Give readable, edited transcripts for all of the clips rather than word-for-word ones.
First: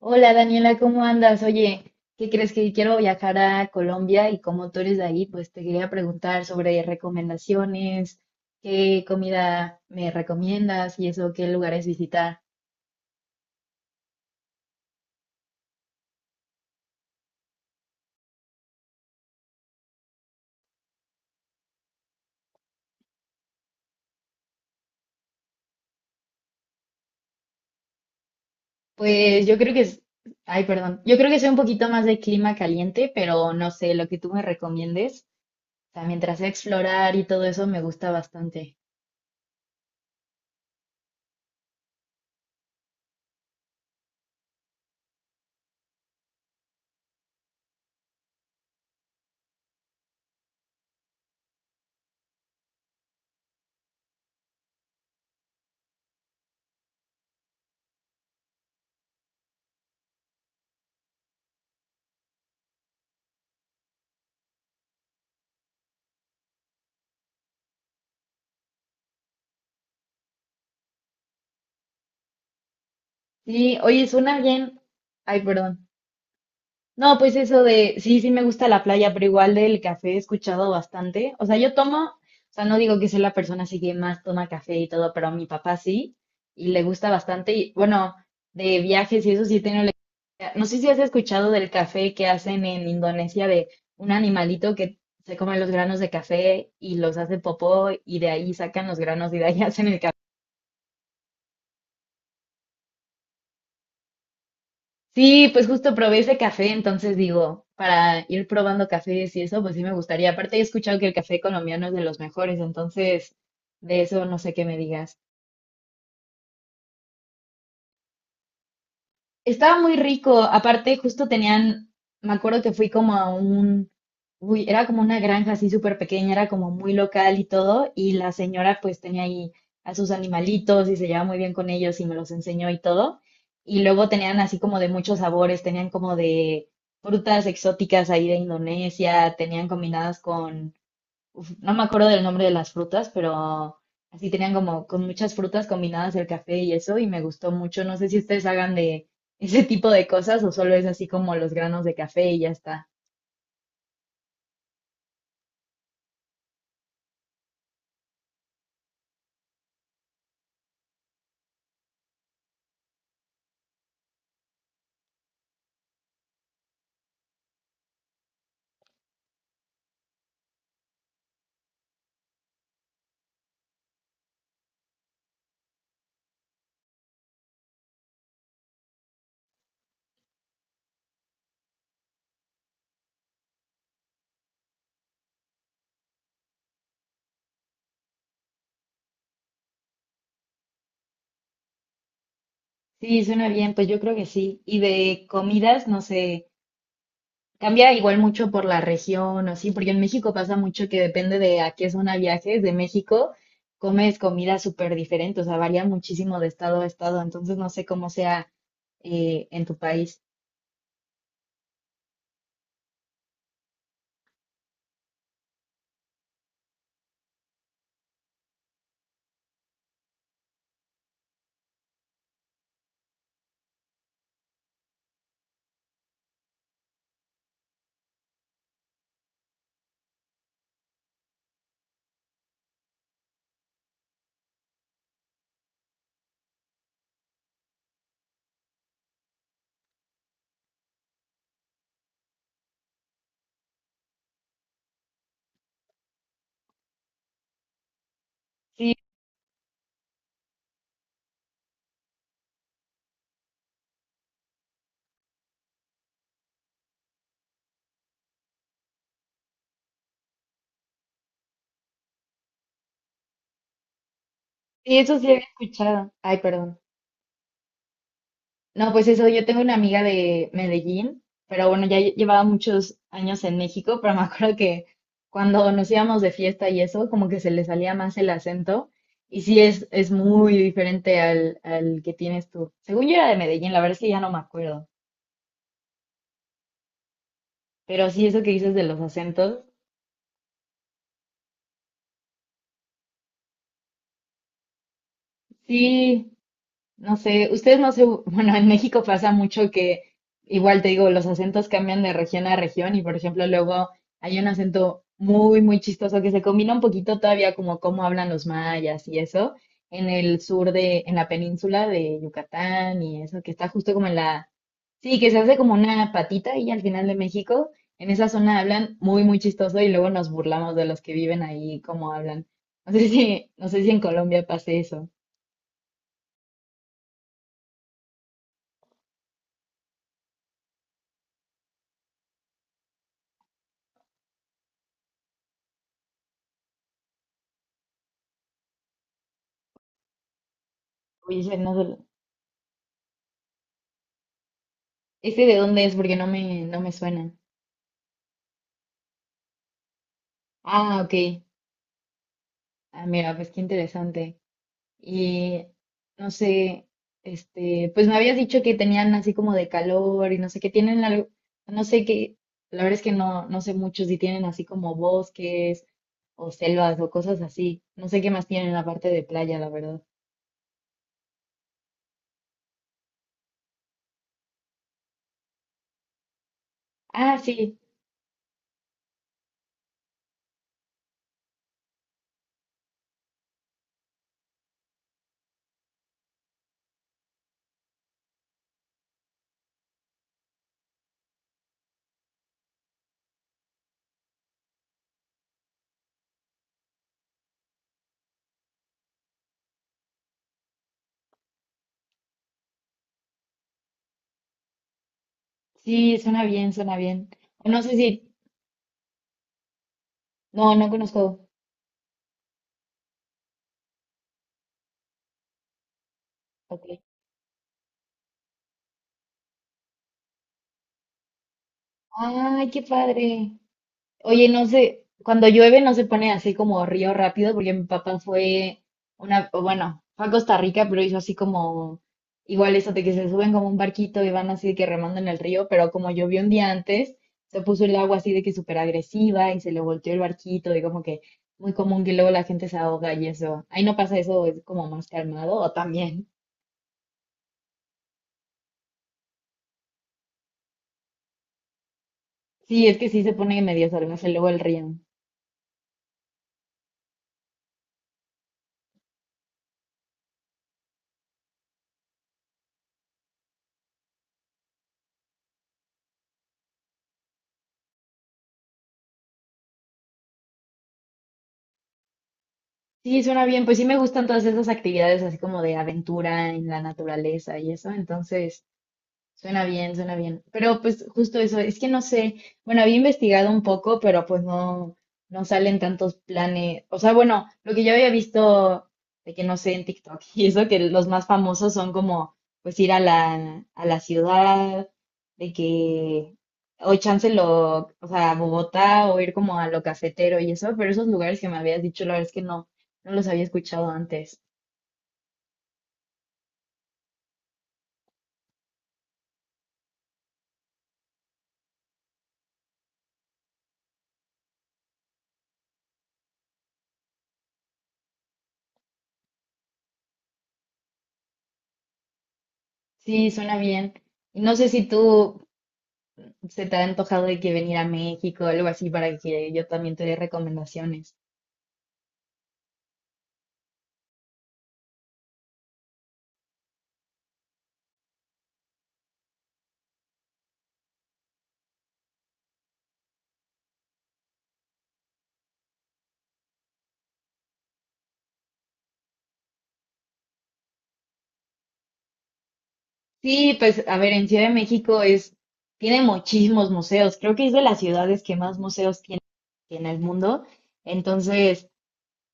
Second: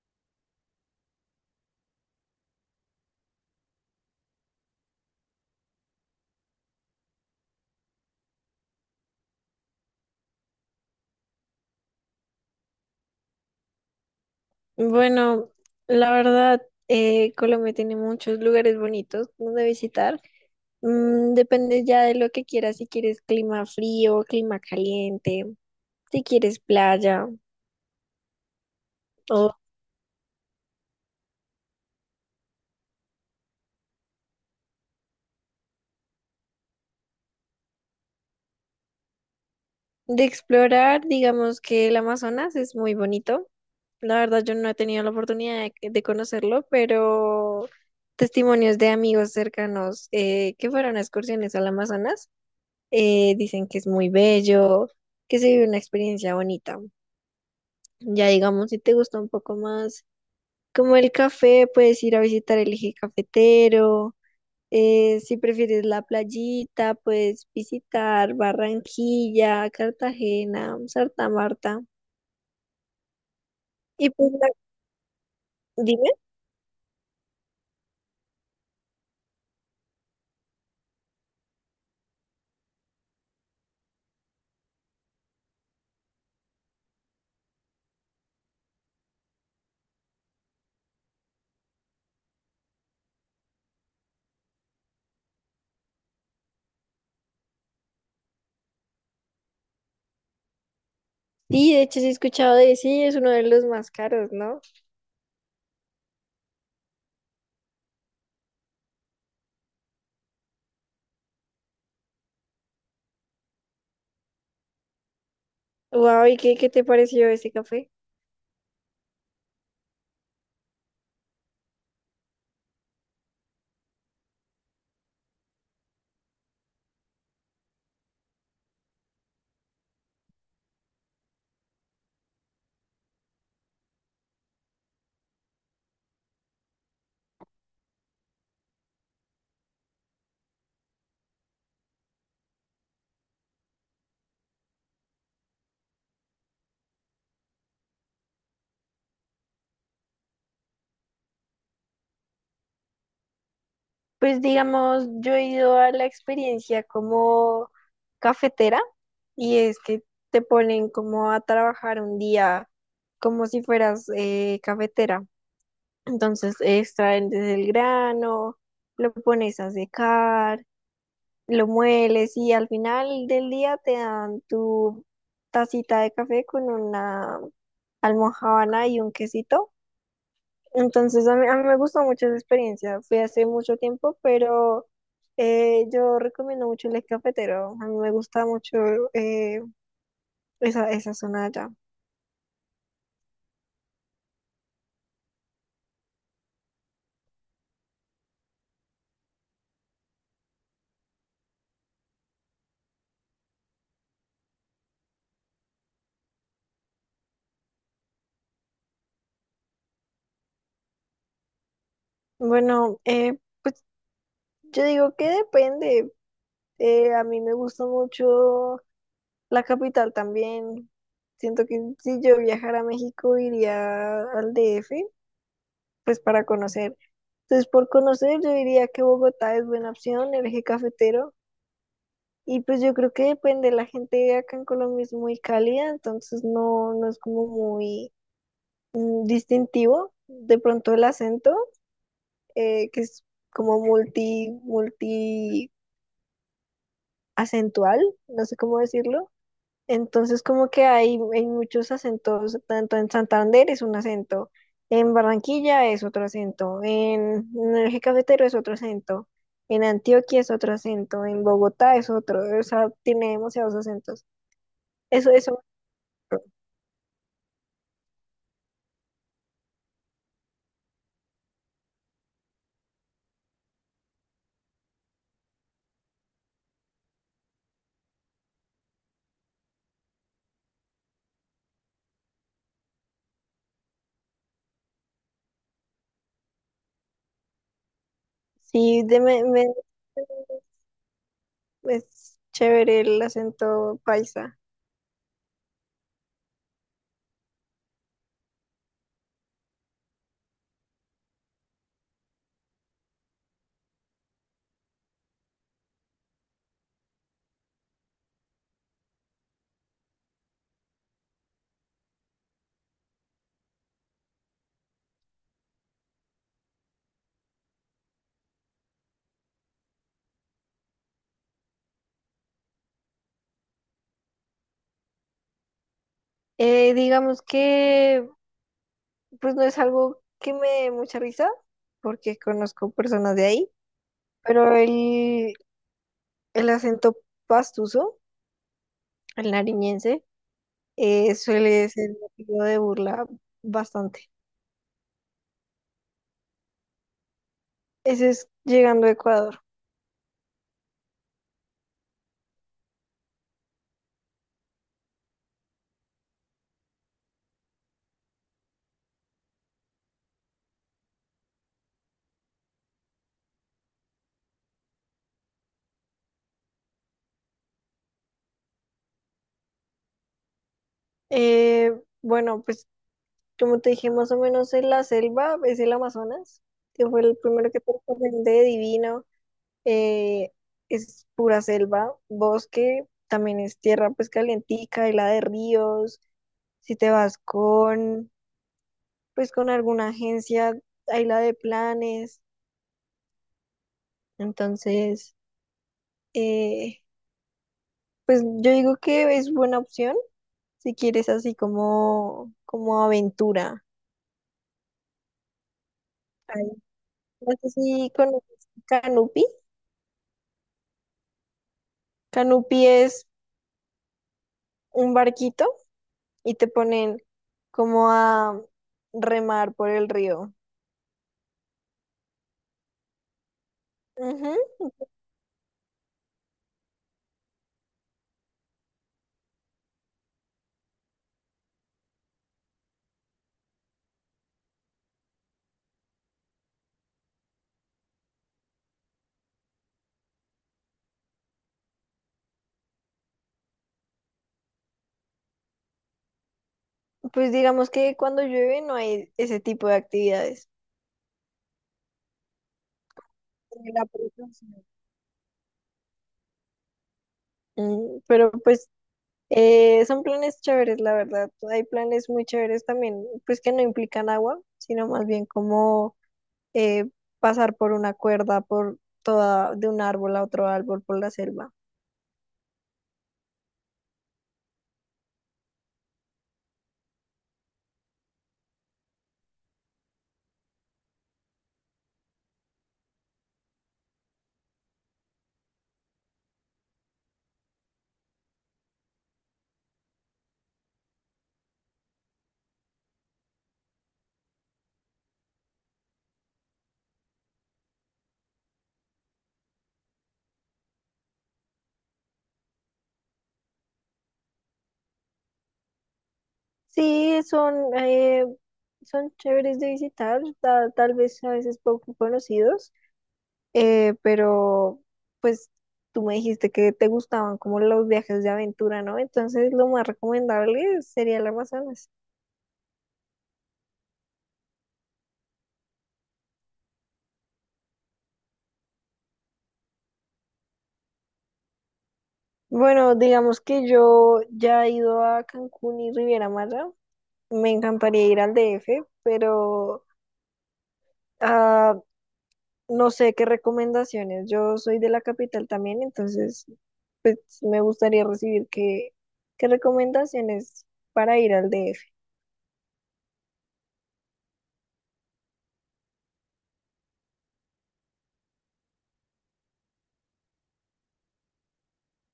Hola Daniela, ¿cómo andas? Oye, ¿qué crees que quiero viajar a Colombia y como tú eres de ahí, pues te quería preguntar sobre recomendaciones, qué comida me recomiendas y eso, qué lugares visitar. Bueno, la verdad, Colombia tiene muchos lugares bonitos donde visitar. Depende ya de lo que quieras, si quieres clima frío, clima caliente, si quieres playa Pues o yo creo que es, ay, perdón, yo creo que soy un poquito más de clima caliente, pero no sé, lo que tú me recomiendes, o sea, mientras sea explorar y todo eso me gusta bastante. de explorar, digamos que el Amazonas es muy bonito. La verdad, yo no he tenido la oportunidad de conocerlo, pero testimonios de amigos cercanos que fueron a excursiones al Amazonas dicen que es muy bello, que se vive una experiencia bonita. Ya digamos, si te gusta un poco más como el café, puedes ir a visitar el eje cafetero. Si prefieres la playita, puedes visitar Barranquilla, Cartagena, Santa Marta. Sí, oye, Y pues, suena bien. Ay, perdón. dime. No, pues eso de, sí, sí me gusta la playa, pero igual del café he escuchado bastante. O sea, yo tomo, o sea, no digo que sea la persona así que más toma café y todo, pero a mi papá sí, y le gusta bastante. Y bueno, de viajes y eso sí tengo la experiencia. No sé si has escuchado del café que hacen en Indonesia de un animalito que se come los granos de café y los hace popó y de ahí sacan los granos y de ahí hacen el café. Sí, de hecho, sí he escuchado de sí, es uno de los más caros, ¿no? Sí, pues justo probé ese café, entonces digo, para ir probando cafés y eso, pues sí me gustaría. Aparte, he escuchado que el café colombiano es de los mejores, entonces de eso no sé qué me digas. Wow, ¿y qué te pareció ese café? Estaba muy rico. Aparte, justo tenían, me acuerdo que fui como a un, uy, era como una granja así súper pequeña, era como muy local y todo. Y la señora pues tenía ahí a sus animalitos y se llevaba muy bien con ellos y me los enseñó y todo. Y luego tenían así como de muchos sabores, tenían como de frutas exóticas ahí de Indonesia, tenían combinadas con uf, no me acuerdo del nombre de las frutas, pero así tenían como con muchas frutas combinadas el café y eso, y me gustó mucho. No sé si ustedes hagan de ese tipo de cosas o solo es así como los granos de café y ya está. Pues digamos, yo he ido a la experiencia como cafetera, y es que te ponen como a trabajar un día como si fueras cafetera. Entonces extraen desde el grano, lo pones a secar, lo mueles y al final del día te dan tu tacita de café con una almojábana y un quesito. Entonces, a mí me gustó mucho esa experiencia. Fue hace mucho tiempo, pero yo recomiendo mucho el cafetero. A mí me gusta mucho eh, esa zona de allá. Sí, suena bien, pues yo creo que sí. Y de comidas, no sé, cambia igual mucho por la región o así, porque en México pasa mucho que depende de a qué zona viajes, de México comes comida súper diferente, o sea, varía muchísimo de estado a estado, entonces no sé cómo sea en tu país. Bueno, pues yo digo que depende. A mí me gusta mucho la capital también. Siento que si yo viajara a México, iría al DF, pues para conocer. Entonces, por conocer, yo diría que Bogotá es buena opción, el eje cafetero. Y pues yo creo que depende, la gente acá en Colombia es muy cálida, entonces no, no es como muy distintivo. De pronto el acento, que es como multi acentual, no sé cómo Sí, decirlo. Entonces como que hay muchos acentos, tanto en Santander es un acento, en Barranquilla es otro acento, en el eje cafetero es otro acento, en Antioquia es otro acento, en Bogotá es otro, o sea, tiene demasiados acentos. Sí, eso sí Eso, había eso escuchado. Ay, perdón. No, pues eso, yo tengo una amiga de Medellín, pero bueno, ya llevaba muchos años en México, pero me acuerdo que cuando nos íbamos de fiesta y eso, como que se le salía más el acento. Y sí, es muy diferente al, al que tienes tú. Según yo era de Medellín, la verdad es que ya no me acuerdo. Pero sí, eso que dices de los Sí, acentos, es chévere el acento paisa. sí, No sé, ustedes no se, bueno, en México pasa mucho que igual te digo, los acentos cambian de región a región y por ejemplo luego hay un acento muy, muy chistoso que se combina un poquito todavía como cómo hablan los mayas y eso en el sur de, en la península de Yucatán y eso, que está justo como en la, sí, que se hace como una patita y al final de México, en esa zona hablan muy, muy chistoso y luego nos burlamos de los que viven ahí, cómo hablan. No sé si, no sé si en Colombia pase eso. Digamos que pues no es algo que me dé mucha risa, porque conozco personas de ahí, pero el acento pastuso, el nariñense, Oye, no sé, suele ser motivo de burla bastante. ¿ese de dónde es? Porque no me, no me suena. Ese es llegando a Ecuador. Ah, ok. Ah, mira, pues qué interesante. Y no sé, este, pues me habías dicho que tenían así como de calor y no sé qué tienen algo, no sé qué, la verdad es que no, no sé mucho si tienen así como bosques o selvas o cosas así. No sé qué más tienen aparte de playa, la verdad. Eh, bueno, pues como te dije, más o menos en la selva, es el Amazonas, que fue el Ah, primero sí, que te recomendé, divino. eh, es pura selva, bosque, también es tierra pues calientica, y la de ríos, si te vas con pues con alguna agencia, hay la de planes, entonces eh, pues yo digo que es buena opción si quieres así como aventura. sí, suena Ahí. bien, suena bien. No O sé no sé si si, conoces Canupi. no, no conozco. Canupi es un barquito y te Ok. ponen como a remar por el río. Ay, qué padre. Oye, Ujú. no sé, cuando llueve no se pone así como río rápido, porque mi papá fue una, o bueno, fue a Costa Rica, pero hizo así como, igual eso de que se suben como un barquito y van así de que remando en el río, pero como llovió un día antes, se puso el agua así de que súper agresiva y se le volteó el barquito y como que muy común que luego la gente se ahoga y eso. Ahí no pasa eso, es como más calmado o también. Pues digamos que cuando llueve no hay ese tipo de actividades. Sí, es que sí se pone medio En la salvaje luego el población. río. Pero pues son planes chéveres, la verdad. Hay planes muy chéveres también, pues que no implican agua, sino más bien como eh, pasar por una cuerda, por toda, de un árbol a otro árbol, por la selva. Sí, suena bien. Pues sí me gustan todas esas actividades así como de aventura en la naturaleza y eso. Entonces, suena bien, suena bien. Pero pues justo eso, es que no sé, bueno, había investigado un poco, pero pues no, no salen tantos planes. O sea, bueno, lo que yo había visto de que no sé en TikTok y eso, que los más famosos son como pues ir a la ciudad, de que, o chance lo, o sea, a Bogotá o ir como a lo cafetero y eso, pero esos lugares que me habías dicho, la verdad es que no, no los había escuchado antes. Sí, son chéveres de visitar, tal vez a veces poco conocidos. Pero pues tú me dijiste que te gustaban como los viajes de aventura, ¿no? Entonces lo más recomendable sería el Amazonas. Sí, suena bien. Y no sé si tú, ¿se te ha antojado de que venir a México o algo así para que yo también te dé recomendaciones? Bueno, digamos que yo ya he ido a Cancún y Riviera Maya. Me encantaría ir al DF, pero ah, no sé qué recomendaciones. Yo soy de la capital también, entonces pues, me gustaría recibir qué recomendaciones para ir al DF. Sí, pues a ver, en Ciudad de México es, tiene muchísimos museos. Creo que es de las ciudades que más museos tiene en el mundo. Entonces,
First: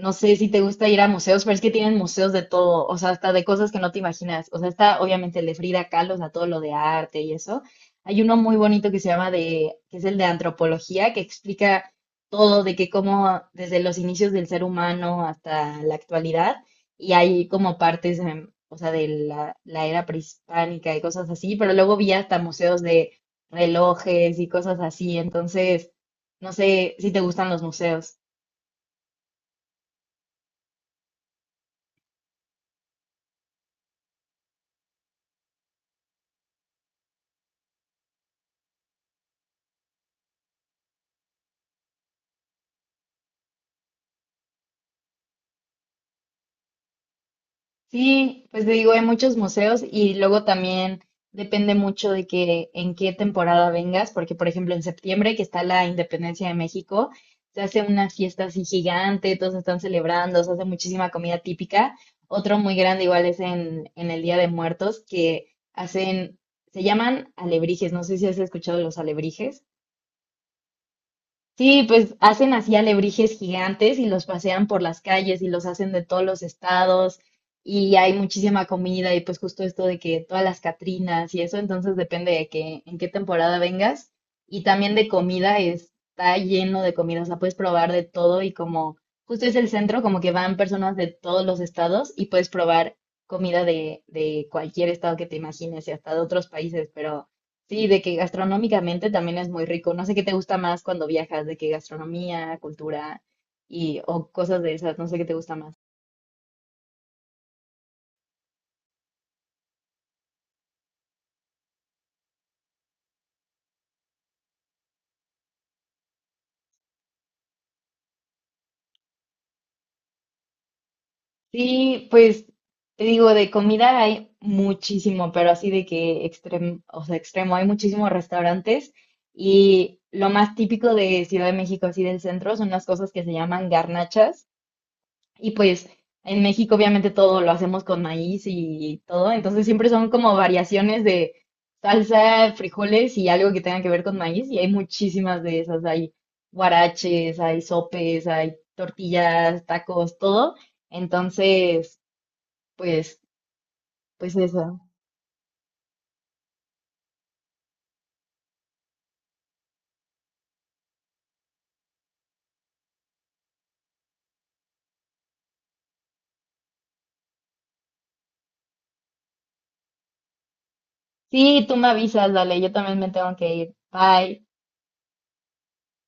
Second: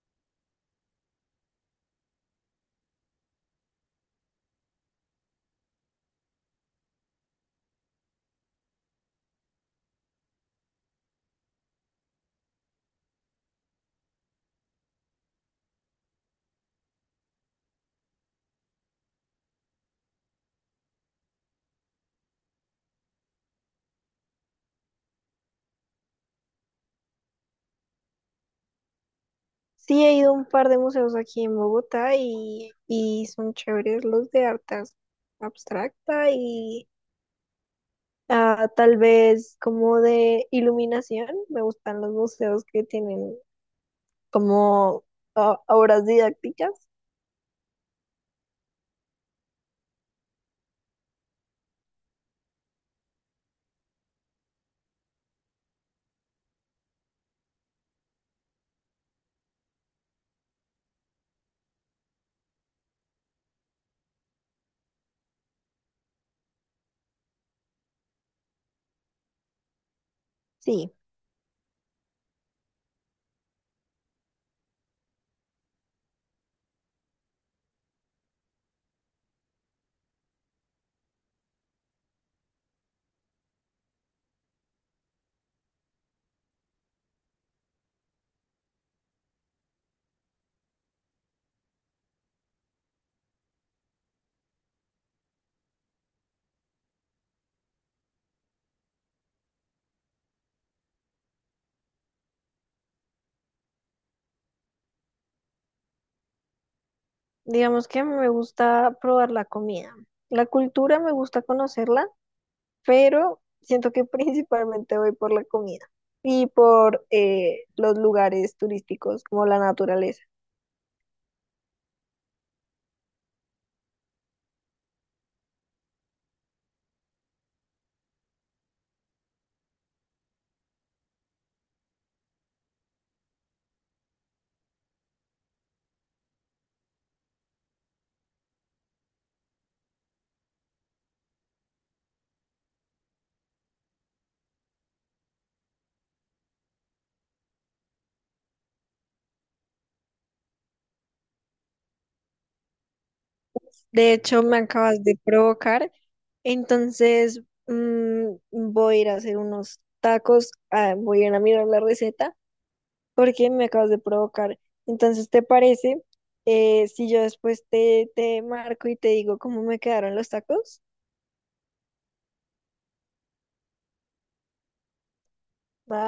no sé si te gusta ir a museos, pero es que tienen museos de todo, o sea, hasta de cosas que no te imaginas. O sea, está obviamente el de Frida Kahlo, o sea, todo lo de arte y eso. Hay uno muy bonito que se llama de, que es el de antropología, que explica todo de que cómo desde los inicios del ser humano hasta la actualidad, y hay como partes, o sea, de la, la era prehispánica y cosas así, pero luego vi hasta museos de relojes y cosas así. Entonces, no sé si te gustan los museos. Sí, he ido a un par de museos aquí en Bogotá y son chéveres los de artes abstracta y tal vez como de iluminación. Me gustan los museos que tienen como obras didácticas. Sí, pues te digo, hay muchos museos y luego también depende mucho de que en qué temporada vengas, porque por ejemplo en septiembre que está la Independencia de México, se hace una fiesta así gigante, todos están celebrando, se hace muchísima comida típica. Otro muy grande igual es en el Día de Muertos que hacen, se llaman alebrijes, no sé si has escuchado los alebrijes. Sí, Sí, pues hacen así alebrijes gigantes y los pasean por las calles y los hacen de todos los estados y hay muchísima comida y pues justo esto de que todas las Catrinas y eso, entonces depende de que en qué temporada vengas y también de comida, está lleno de comida, o sea, puedes probar de todo y como justo es el centro, como que van personas de todos los estados y puedes probar comida de cualquier estado que te imagines y hasta de otros países, pero... Sí, de que gastronómicamente también es muy rico. No sé qué te gusta más cuando viajas, de que gastronomía, cultura y o cosas de esas, no sé qué te gusta más. digamos que me gusta probar la comida. La cultura me gusta conocerla, pero siento que principalmente voy por la comida y por los lugares turísticos como la naturaleza. Sí, pues te digo, de comida hay muchísimo, pero así de que extremo, o sea, extremo, hay muchísimos restaurantes y lo más típico de Ciudad de México, así del centro, son las cosas que se llaman garnachas. Y pues en México obviamente todo lo hacemos con maíz y todo, entonces siempre son como variaciones de salsa, frijoles y algo que tenga que ver con maíz y hay muchísimas de esas, hay huaraches, hay sopes, hay tortillas, tacos, todo. Entonces, pues, De pues hecho, me eso. acabas de provocar. Entonces, voy a ir a hacer unos tacos. Voy a ir a mirar la receta porque me acabas de provocar. Entonces, ¿te parece si yo después te marco y te digo cómo me quedaron los tacos? Sí, tú me avisas, dale, yo también me tengo que ir. Bye. ¿Va?